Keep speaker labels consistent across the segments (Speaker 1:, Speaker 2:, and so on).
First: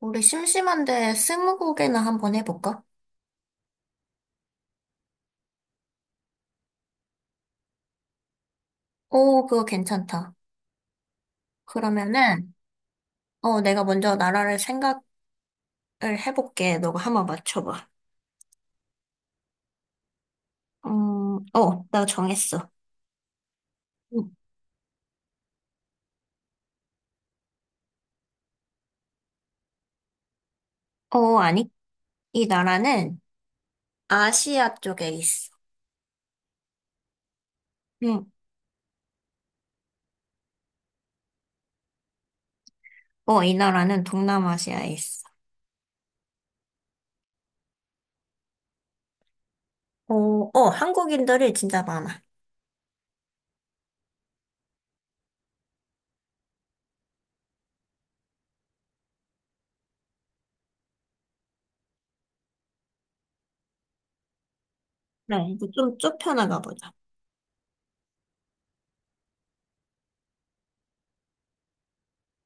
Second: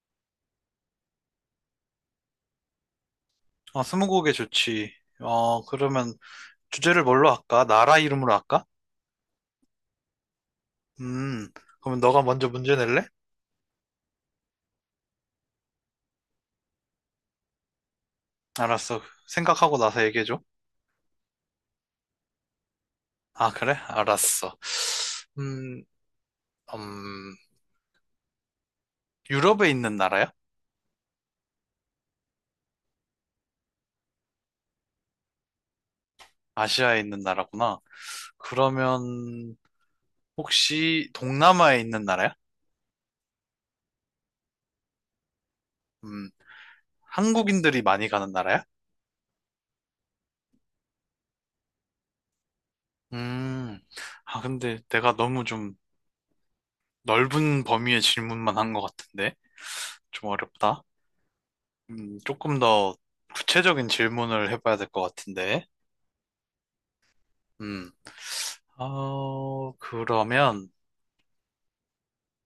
Speaker 1: 우리 심심한데 스무고개나 한번 해볼까?
Speaker 2: 아, 스무고개 좋지. 그러면 주제를 뭘로 할까? 나라 이름으로 할까?
Speaker 1: 오, 그거 괜찮다.
Speaker 2: 음, 그러면 너가 먼저
Speaker 1: 그러면은,
Speaker 2: 문제 낼래?
Speaker 1: 내가 먼저 나라를 생각을 해볼게. 너가 한번 맞춰봐.
Speaker 2: 알았어. 생각하고 나서 얘기해줘.
Speaker 1: 음, 나 정했어.
Speaker 2: 아, 그래?
Speaker 1: 음,
Speaker 2: 알았어. 음, 음, 유럽에 있는 나라야?
Speaker 1: 아니. 이 나라는 아시아 쪽에 있어.
Speaker 2: 아시아에 있는 나라구나.
Speaker 1: 응.
Speaker 2: 그러면 혹시 동남아에 있는 나라야?
Speaker 1: 어, 이 나라는 동남아시아에 있어.
Speaker 2: 음, 한국인들이 많이 가는 나라야?
Speaker 1: 어, 한국인들이 진짜 많아.
Speaker 2: 음, 아, 근데 내가 너무 좀 넓은 범위의 질문만 한 것 같은데? 좀 어렵다. 조금 더 구체적인 질문을 해봐야 될 것
Speaker 1: 네, 이제
Speaker 2: 같은데.
Speaker 1: 좀 좁혀나가 보자.
Speaker 2: 음, 그러면,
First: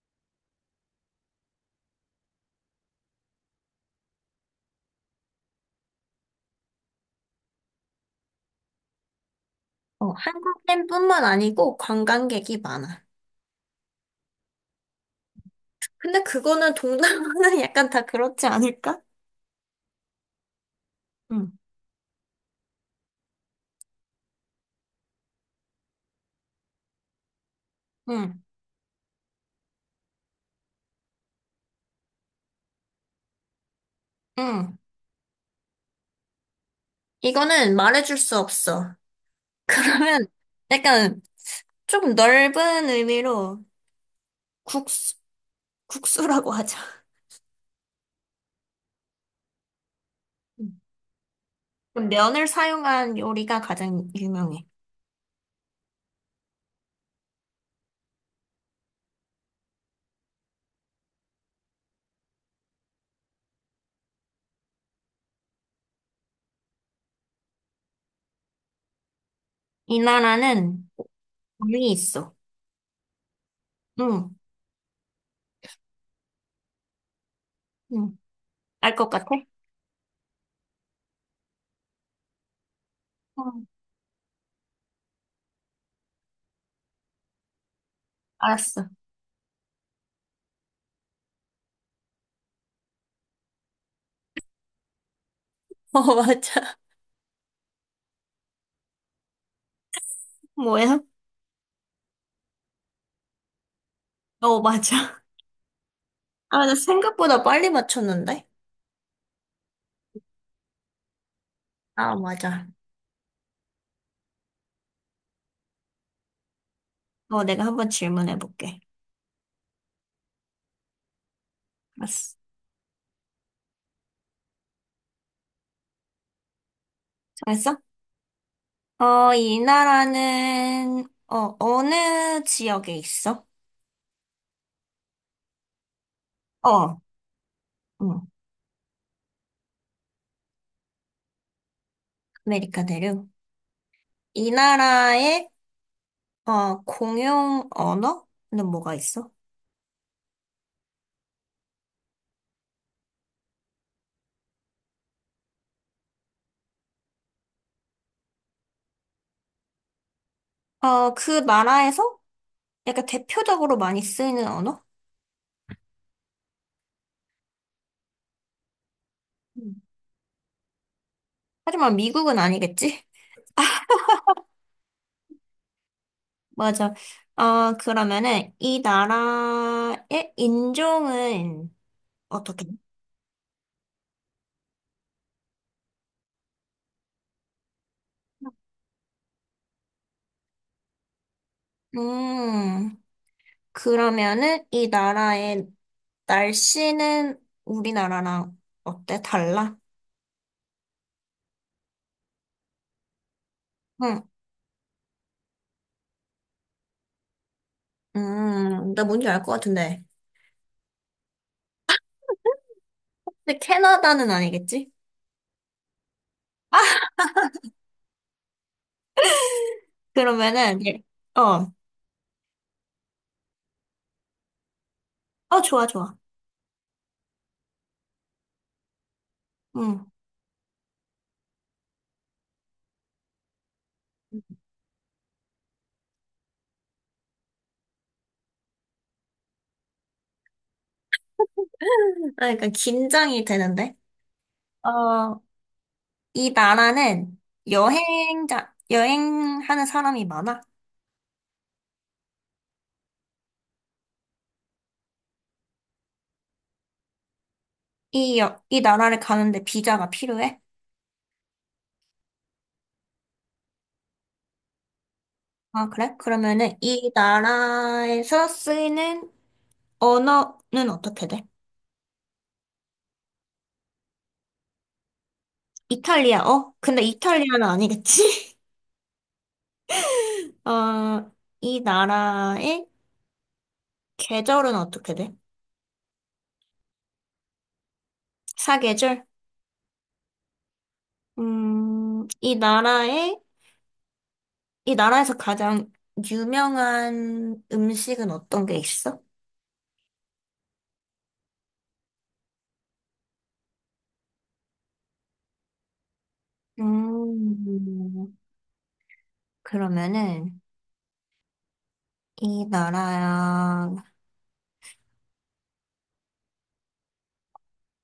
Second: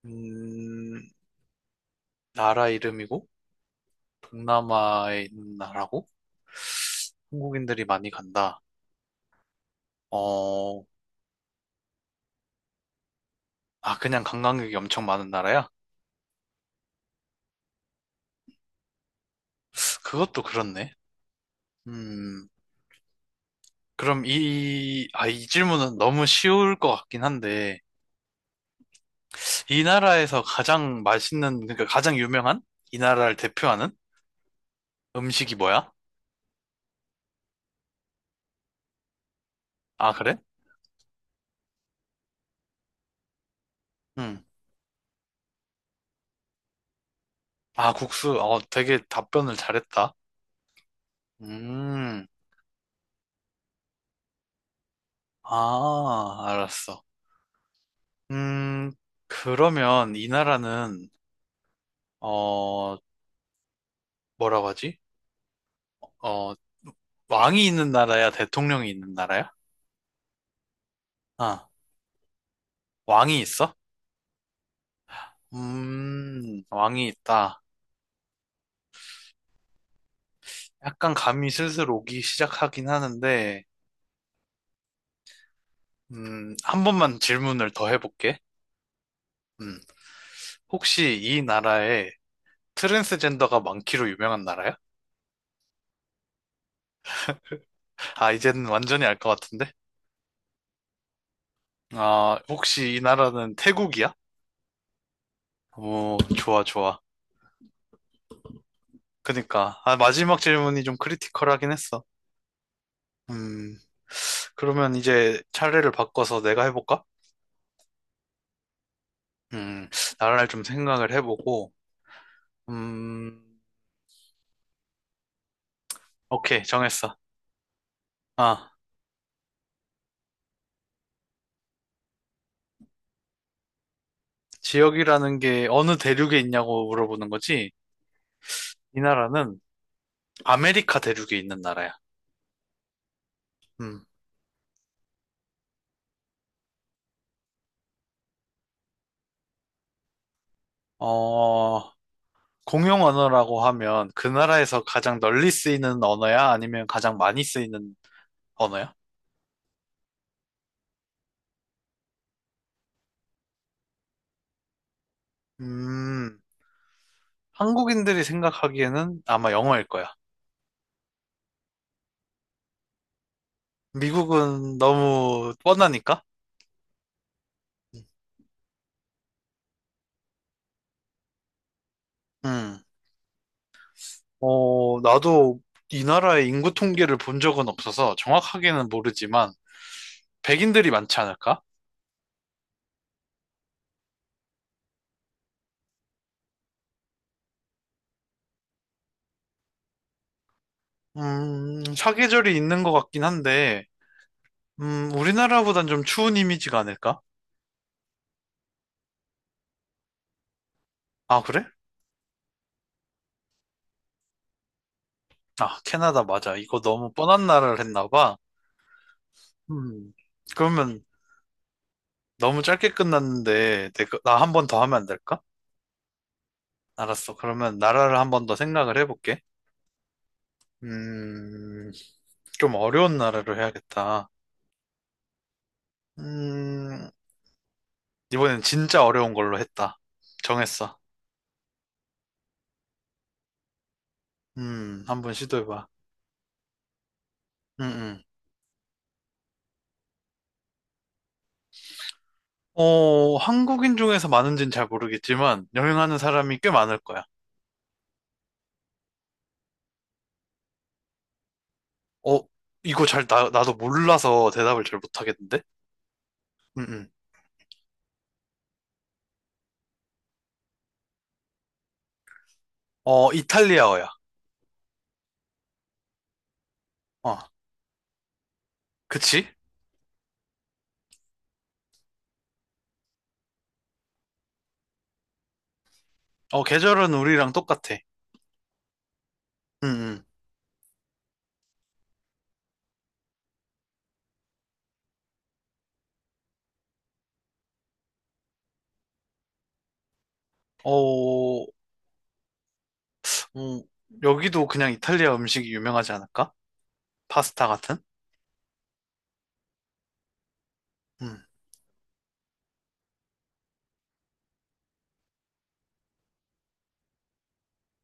Speaker 2: 음, 나라 이름이고, 동남아에 있는 나라고, 한국인들이 많이 간다.
Speaker 1: 어,
Speaker 2: 어,
Speaker 1: 한국인뿐만 아니고 관광객이 많아.
Speaker 2: 아, 그냥 관광객이 엄청 많은 나라야?
Speaker 1: 근데 그거는 동남아는 약간 다 그렇지 않을까?
Speaker 2: 그것도 그렇네.
Speaker 1: 응.
Speaker 2: 음, 그럼 이 질문은 너무 쉬울 것 같긴 한데,
Speaker 1: 응,
Speaker 2: 이 나라에서 가장 맛있는, 그러니까 가장 유명한? 이 나라를 대표하는
Speaker 1: 응.
Speaker 2: 음식이 뭐야?
Speaker 1: 이거는 말해줄 수 없어.
Speaker 2: 아,
Speaker 1: 그러면
Speaker 2: 그래?
Speaker 1: 약간 조금 넓은 의미로
Speaker 2: 음.
Speaker 1: 국수, 국수라고 하자.
Speaker 2: 아, 국수. 어, 되게 답변을 잘했다.
Speaker 1: 음.
Speaker 2: 음,
Speaker 1: 면을 사용한 요리가 가장 유명해.
Speaker 2: 아, 알았어. 음, 그러면 이 나라는, 어, 뭐라고 하지? 어, 왕이 있는 나라야? 대통령이 있는 나라야?
Speaker 1: 이 나라는
Speaker 2: 아,
Speaker 1: 면이 있어.
Speaker 2: 왕이 있어?
Speaker 1: 응,
Speaker 2: 왕이 있다.
Speaker 1: 응. 알 것 같아?
Speaker 2: 약간 감이 슬슬 오기 시작하긴 하는데,
Speaker 1: 응.
Speaker 2: 한 번만 질문을 더 해볼게.
Speaker 1: 알았어.
Speaker 2: 음, 혹시 이 나라에 트랜스젠더가 많기로 유명한 나라야?
Speaker 1: 어, 맞아.
Speaker 2: 아, 이제는 완전히 알 것 같은데?
Speaker 1: 뭐야?
Speaker 2: 아, 혹시 이 나라는 태국이야?
Speaker 1: 어, 맞아.
Speaker 2: 오,
Speaker 1: 아,
Speaker 2: 좋아,
Speaker 1: 나
Speaker 2: 좋아.
Speaker 1: 생각보다 빨리 맞췄는데?
Speaker 2: 그니까. 아, 마지막 질문이 좀 크리티컬하긴 했어.
Speaker 1: 아, 맞아.
Speaker 2: 음, 그러면 이제 차례를 바꿔서 내가 해볼까?
Speaker 1: 어, 내가 한번 질문해볼게.
Speaker 2: 음, 나라를 좀 생각을 해보고,
Speaker 1: 알았어.
Speaker 2: 음, 오케이, 정했어.
Speaker 1: 잘했어?
Speaker 2: 아,
Speaker 1: 이 나라는, 어느 지역에 있어?
Speaker 2: 지역이라는 게 어느 대륙에 있냐고
Speaker 1: 어,
Speaker 2: 물어보는 거지?
Speaker 1: 응,
Speaker 2: 이 나라는 아메리카 대륙에 있는 나라야.
Speaker 1: 아메리카 대륙.
Speaker 2: 음,
Speaker 1: 이 나라의, 공용 언어는 뭐가 있어?
Speaker 2: 어, 공용 언어라고 하면 그 나라에서 가장 널리 쓰이는 언어야? 아니면 가장 많이 쓰이는 언어야?
Speaker 1: 어, 그 나라에서 약간 대표적으로 많이 쓰이는 언어?
Speaker 2: 음, 한국인들이 생각하기에는 아마
Speaker 1: 음.
Speaker 2: 영어일 거야.
Speaker 1: 하지만 미국은 아니겠지?
Speaker 2: 미국은 너무 뻔하니까.
Speaker 1: 맞아. 그러면은, 이 나라의 인종은 어떻게?
Speaker 2: 음, 나도 이 나라의 인구 통계를 본 적은 없어서 정확하게는 모르지만 백인들이 많지 않을까?
Speaker 1: 음, 그러면은 이 나라의 날씨는 우리나라랑 어때? 달라?
Speaker 2: 사계절이 있는 것 같긴 한데,
Speaker 1: 응.
Speaker 2: 우리나라보단 좀 추운 이미지가 아닐까?
Speaker 1: 나 뭔지 알 것 같은데.
Speaker 2: 아, 그래?
Speaker 1: 근데 캐나다는 아니겠지?
Speaker 2: 아, 캐나다 맞아. 이거 너무 뻔한 나라를 했나 봐. 음,
Speaker 1: 그러면은 예.
Speaker 2: 그러면
Speaker 1: 어.
Speaker 2: 너무 짧게 끝났는데, 나 한 번 더 하면 안 될까?
Speaker 1: 어, 좋아, 좋아.
Speaker 2: 알았어. 그러면 나라를 한 번 더 생각을 해볼게.
Speaker 1: 응.
Speaker 2: 음, 좀 어려운 나라로 해야겠다. 음, 이번엔 진짜 어려운 걸로 했다. 정했어.
Speaker 1: 아, 그러니까 긴장이 되는데.
Speaker 2: 한번
Speaker 1: 어,
Speaker 2: 시도해봐.
Speaker 1: 이 나라는
Speaker 2: 음, 음.
Speaker 1: 여행자 여행하는 사람이 많아?
Speaker 2: 한국인 중에서 많은지는 잘 모르겠지만, 여행하는 사람이 꽤 많을 거야.
Speaker 1: 이, 이 나라를 가는데 비자가 필요해?
Speaker 2: 어, 이거 나도 몰라서 대답을 잘 못하겠는데?
Speaker 1: 아, 그래? 그러면은
Speaker 2: 음,
Speaker 1: 이
Speaker 2: 음.
Speaker 1: 나라에서 쓰이는 언어는 어떻게 돼?
Speaker 2: 어, 이탈리아어야.
Speaker 1: 이탈리아, 어? 근데
Speaker 2: 어,
Speaker 1: 이탈리아는 아니겠지?
Speaker 2: 그치?
Speaker 1: 어, 이 나라의 계절은 어떻게 돼?
Speaker 2: 어, 계절은 우리랑 똑같아.
Speaker 1: 사계절?
Speaker 2: 음, 음.
Speaker 1: 이 나라의, 이 나라에서 가장 유명한 음식은 어떤 게 있어?
Speaker 2: 어, 음, 여기도 그냥 이탈리아 음식이 유명하지 않을까? 파스타 같은?
Speaker 1: 음, 그러면은,
Speaker 2: 음,
Speaker 1: 이 나라야,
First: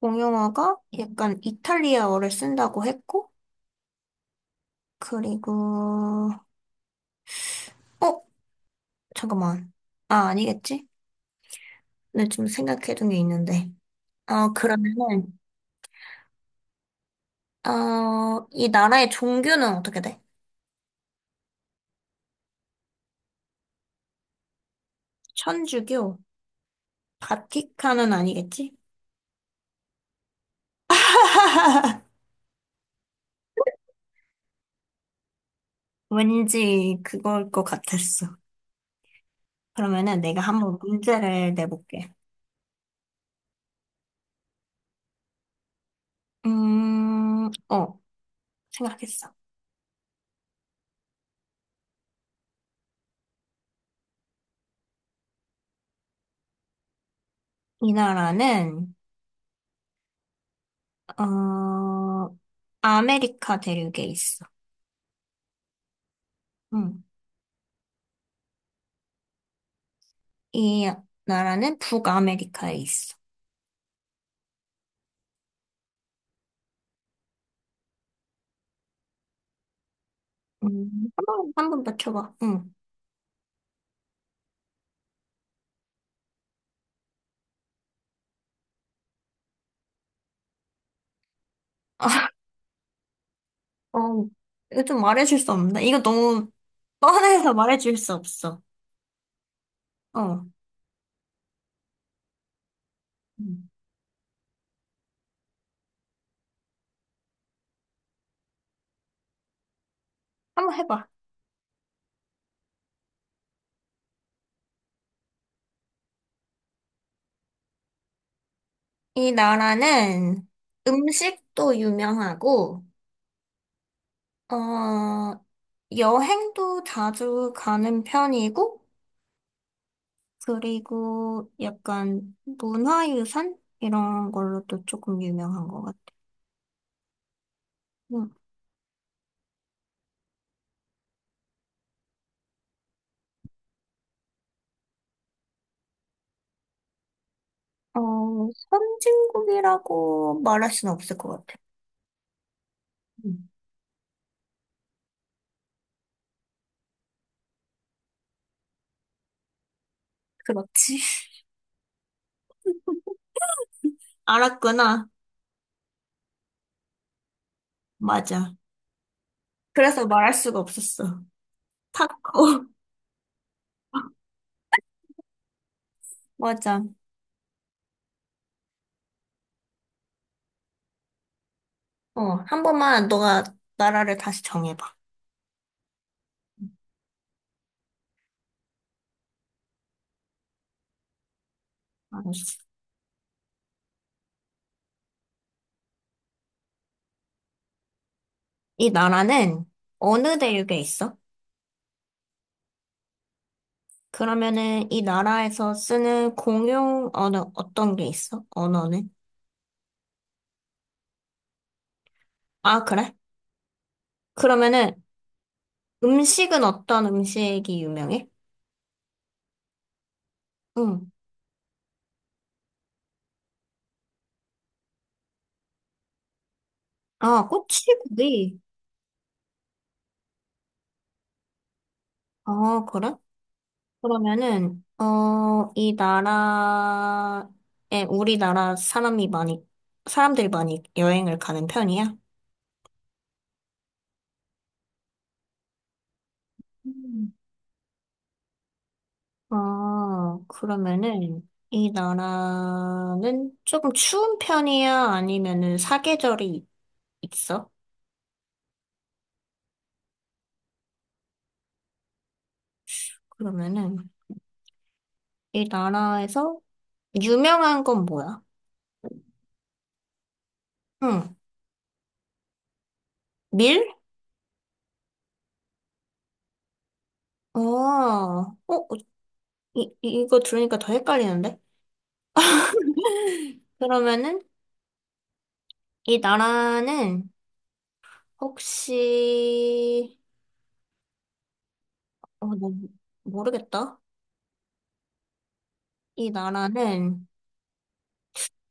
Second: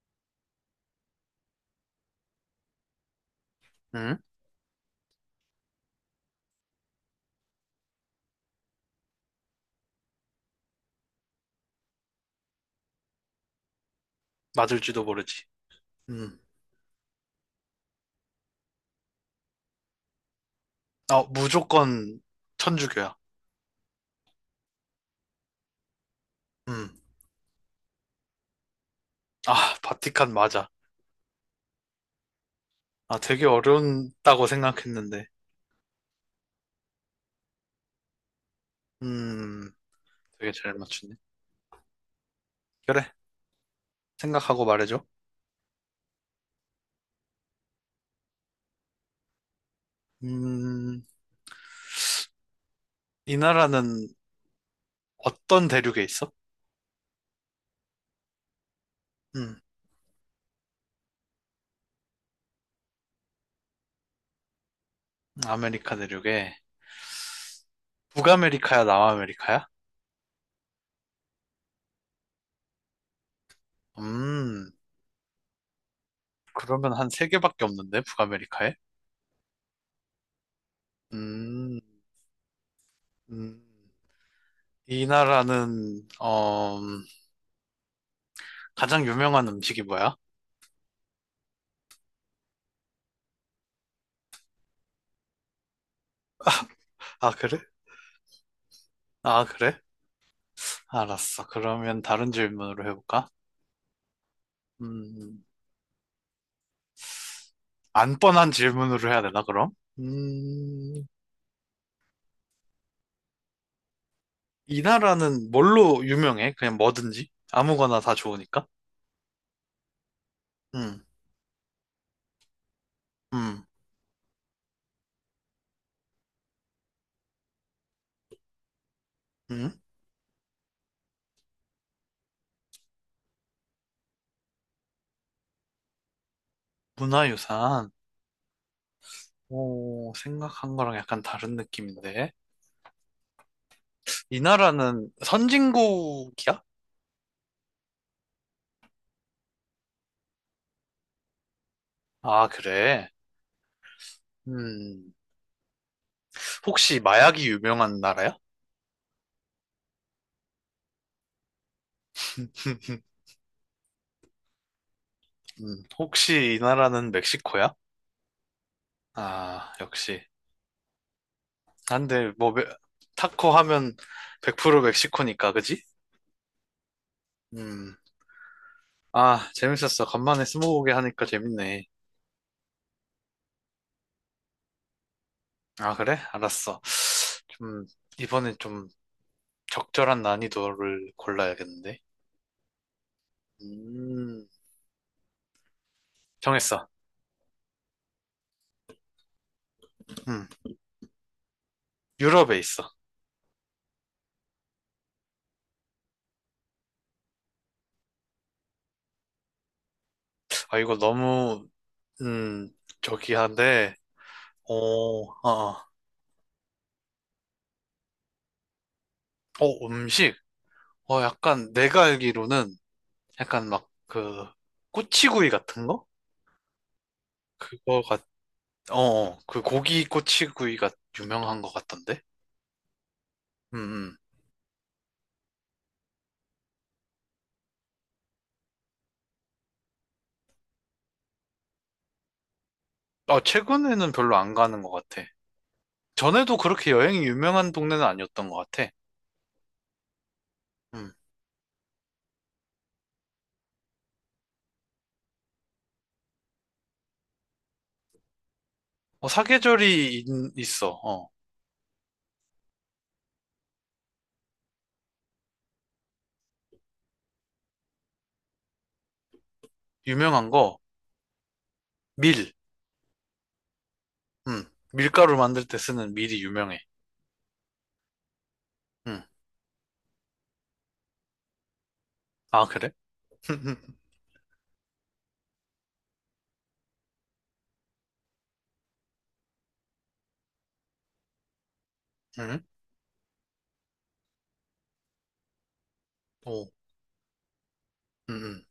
Speaker 1: 공용어가 약간 이탈리아어를 쓴다고 했고,
Speaker 2: 음,
Speaker 1: 그리고, 어? 잠깐만. 아, 아니겠지? 내가 지금 생각해둔 게 있는데. 어,
Speaker 2: 맞을지도
Speaker 1: 그러면은,
Speaker 2: 모르지. 음,
Speaker 1: 이 나라의 종교는 어떻게 돼?
Speaker 2: 아, 무조건 천주교야.
Speaker 1: 천주교?
Speaker 2: 음,
Speaker 1: 바티칸은 아니겠지?
Speaker 2: 아, 바티칸 맞아. 아, 되게 어려운다고 생각했는데.
Speaker 1: 왠지 그걸 것 같았어.
Speaker 2: 음,
Speaker 1: 그러면은 내가
Speaker 2: 되게 잘
Speaker 1: 한번
Speaker 2: 맞추네.
Speaker 1: 문제를 내볼게.
Speaker 2: 그래, 생각하고 말해줘.
Speaker 1: 음, 어, 생각했어.
Speaker 2: 음, 이 나라는 어떤 대륙에 있어?
Speaker 1: 이 나라는,
Speaker 2: 음,
Speaker 1: 어, 아메리카 대륙에 있어.
Speaker 2: 아메리카 대륙에.
Speaker 1: 응.
Speaker 2: 북아메리카야, 남아메리카야?
Speaker 1: 이 나라는 북아메리카에 있어.
Speaker 2: 음, 그러면 한 세 개밖에 없는데, 북아메리카에? 음,
Speaker 1: 한번 맞춰봐. 응.
Speaker 2: 음. 이 나라는 가장 유명한 음식이 뭐야?
Speaker 1: 어, 이거 좀 말해줄 수 없나? 이거 너무
Speaker 2: 아,
Speaker 1: 뻔해서
Speaker 2: 그래?
Speaker 1: 말해줄 수 없어.
Speaker 2: 아, 그래?
Speaker 1: 어,
Speaker 2: 알았어. 그러면 다른 질문으로 해볼까?
Speaker 1: 음.
Speaker 2: 음, 안 뻔한 질문으로 해야 되나 그럼?
Speaker 1: 한번
Speaker 2: 음,
Speaker 1: 해봐.
Speaker 2: 이 나라는 뭘로 유명해? 그냥 뭐든지 아무거나 다 좋으니까.
Speaker 1: 이 나라는
Speaker 2: 음,
Speaker 1: 음식도 유명하고,
Speaker 2: 음,
Speaker 1: 어, 여행도 자주 가는 편이고,
Speaker 2: 음.
Speaker 1: 그리고 약간 문화유산? 이런 걸로도 조금 유명한 것 같아.
Speaker 2: 문화유산.
Speaker 1: 음.
Speaker 2: 오, 생각한 거랑 약간 다른 느낌인데. 이 나라는 선진국이야?
Speaker 1: 어, 선진국이라고 말할 수는 없을 것 같아.
Speaker 2: 아, 그래.
Speaker 1: 음,
Speaker 2: 음, 혹시 마약이 유명한 나라야?
Speaker 1: 그렇지. 알았구나.
Speaker 2: 혹시 이 나라는 멕시코야?
Speaker 1: 맞아.
Speaker 2: 아,
Speaker 1: 그래서
Speaker 2: 역시.
Speaker 1: 말할 수가 없었어.
Speaker 2: 아, 근데 뭐 메-
Speaker 1: 타코.
Speaker 2: 타코 하면 100% 멕시코니까, 그지?
Speaker 1: 맞아.
Speaker 2: 음. 아, 재밌었어. 간만에 스무고개 하니까 재밌네.
Speaker 1: 어, 한 번만 너가 나라를 다시 정해봐.
Speaker 2: 아, 그래? 알았어. 좀 이번엔 좀 적절한 난이도를 골라야겠는데.
Speaker 1: 알았어.
Speaker 2: 음. 정했어.
Speaker 1: 이 나라는 어느
Speaker 2: 음.
Speaker 1: 대륙에 있어?
Speaker 2: 유럽에 있어.
Speaker 1: 그러면은 이 나라에서 쓰는 공용 언어 어떤 게 있어? 언어는?
Speaker 2: 아, 이거 너무 음,
Speaker 1: 아, 그래?
Speaker 2: 저기 한데. 어,
Speaker 1: 그러면은
Speaker 2: 어.
Speaker 1: 음식은 어떤 음식이 유명해?
Speaker 2: 음식.
Speaker 1: 응.
Speaker 2: 약간 내가 알기로는 약간 막 그 꼬치구이 같은 거?
Speaker 1: 아,
Speaker 2: 그거가
Speaker 1: 꼬치구이.
Speaker 2: 그 고기 꼬치구이가 유명한 것 같던데?
Speaker 1: 아, 그래?
Speaker 2: 음, 음.
Speaker 1: 그러면은, 이 나라에 우리나라 사람이 많이, 사람들이 많이 여행을 가는 편이야?
Speaker 2: 아, 최근에는 별로 안 가는 것 같아. 전에도 그렇게 여행이
Speaker 1: 음.
Speaker 2: 유명한 동네는 아니었던 것 같아.
Speaker 1: 아,
Speaker 2: 음.
Speaker 1: 그러면은, 이 나라는 조금 추운 편이야? 아니면은 사계절이 있어?
Speaker 2: 어, 사계절이 있어. 어.
Speaker 1: 그러면은, 이 나라에서 유명한 건 뭐야?
Speaker 2: 유명한 거
Speaker 1: 응,
Speaker 2: 밀.
Speaker 1: 밀?
Speaker 2: 음. 밀가루 만들 때 쓰는 밀이 유명해.
Speaker 1: 어, 어,
Speaker 2: 음.
Speaker 1: 이, 이거 들으니까 더 헷갈리는데?
Speaker 2: 아, 그래?
Speaker 1: 그러면은, 이 나라는 혹시, 어,
Speaker 2: 음.
Speaker 1: 나 모르겠다. 이
Speaker 2: 오.
Speaker 1: 나라는
Speaker 2: 음, 음.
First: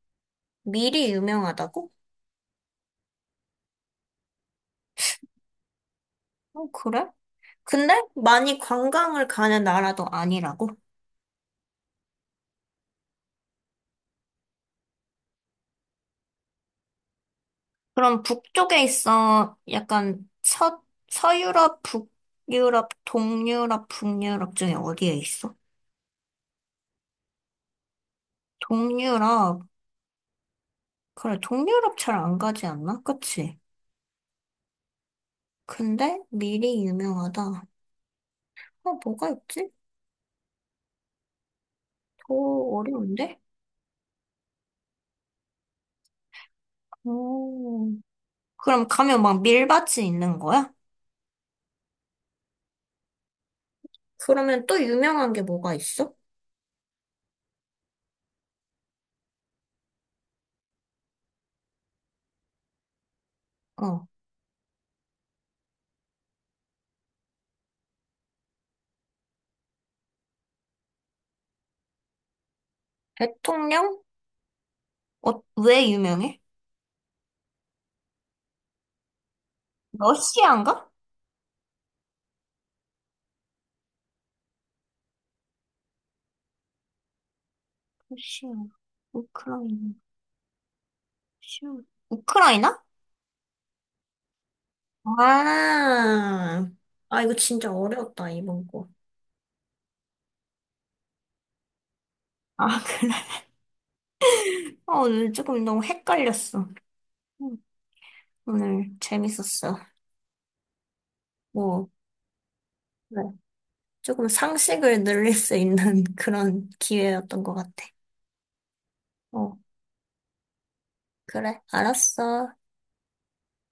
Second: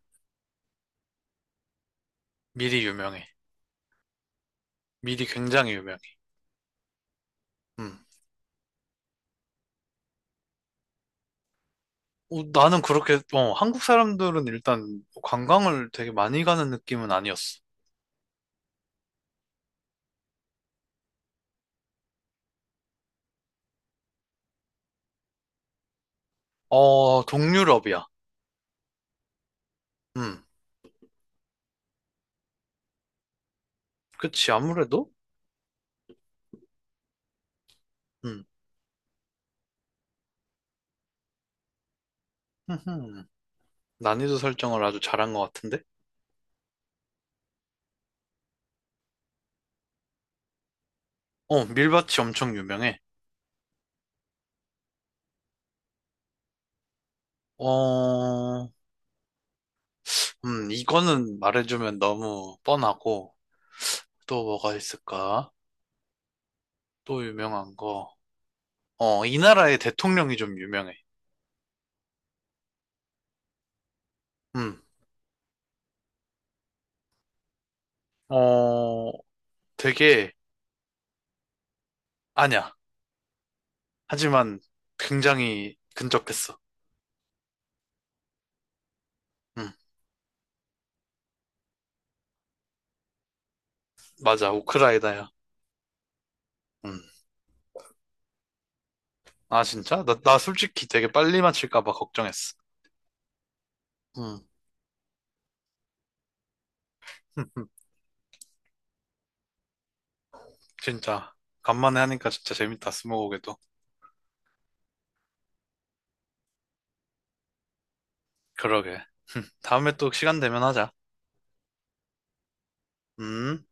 Speaker 1: 미리 유명하다고?
Speaker 2: 밀이 유명해. 밀이 굉장히 유명해.
Speaker 1: 어, 그래? 근데
Speaker 2: 음.
Speaker 1: 많이 관광을 가는 나라도 아니라고?
Speaker 2: 나는 그렇게, 한국 사람들은 일단 관광을 되게 많이 가는 느낌은 아니었어.
Speaker 1: 그럼 북쪽에 있어. 약간 서유럽, 북유럽, 동유럽, 북유럽 중에 어디에 있어?
Speaker 2: 어, 동유럽이야.
Speaker 1: 동유럽.
Speaker 2: 음,
Speaker 1: 그래, 동유럽 잘 안 가지 않나? 그치?
Speaker 2: 그치, 아무래도?
Speaker 1: 근데 미리 유명하다.
Speaker 2: 음,
Speaker 1: 어, 뭐가 있지? 더
Speaker 2: 흠흠.
Speaker 1: 어려운데?
Speaker 2: 난이도 설정을 아주 잘한 것 같은데?
Speaker 1: 오. 그럼 가면 막 밀밭이 있는 거야?
Speaker 2: 어, 밀밭이 엄청 유명해.
Speaker 1: 그러면 또 유명한 게 뭐가 있어?
Speaker 2: 어, 이거는 말해주면 너무 뻔하고,
Speaker 1: 어.
Speaker 2: 또 뭐가 있을까? 또 유명한 거. 어, 이 나라의 대통령이 좀 유명해.
Speaker 1: 대통령?
Speaker 2: 음,
Speaker 1: 어, 왜 유명해?
Speaker 2: 어, 되게,
Speaker 1: 러시아인가?
Speaker 2: 아니야. 하지만 굉장히 근접했어.
Speaker 1: 러시아,
Speaker 2: 음.
Speaker 1: 우크라이나, 러시아. 우크라이나?
Speaker 2: 맞아, 우크라이나야.
Speaker 1: 아,
Speaker 2: 음.
Speaker 1: 아, 이거 진짜 어려웠다, 이번 거.
Speaker 2: 아, 진짜? 나 솔직히 되게 빨리 맞힐까 봐 걱정했어.
Speaker 1: 아, 그래.
Speaker 2: 음.
Speaker 1: 어, 오늘 조금 너무 헷갈렸어. 음, 오늘 재밌었어.
Speaker 2: 진짜.
Speaker 1: 뭐,
Speaker 2: 간만에 하니까 진짜 재밌다,
Speaker 1: 네.
Speaker 2: 스무고개도.
Speaker 1: 조금 상식을 늘릴 수 있는 그런 기회였던 것 같아.
Speaker 2: 그러게.
Speaker 1: 어,
Speaker 2: 다음에 또 시간 되면 하자.
Speaker 1: 그래, 알았어.
Speaker 2: 음.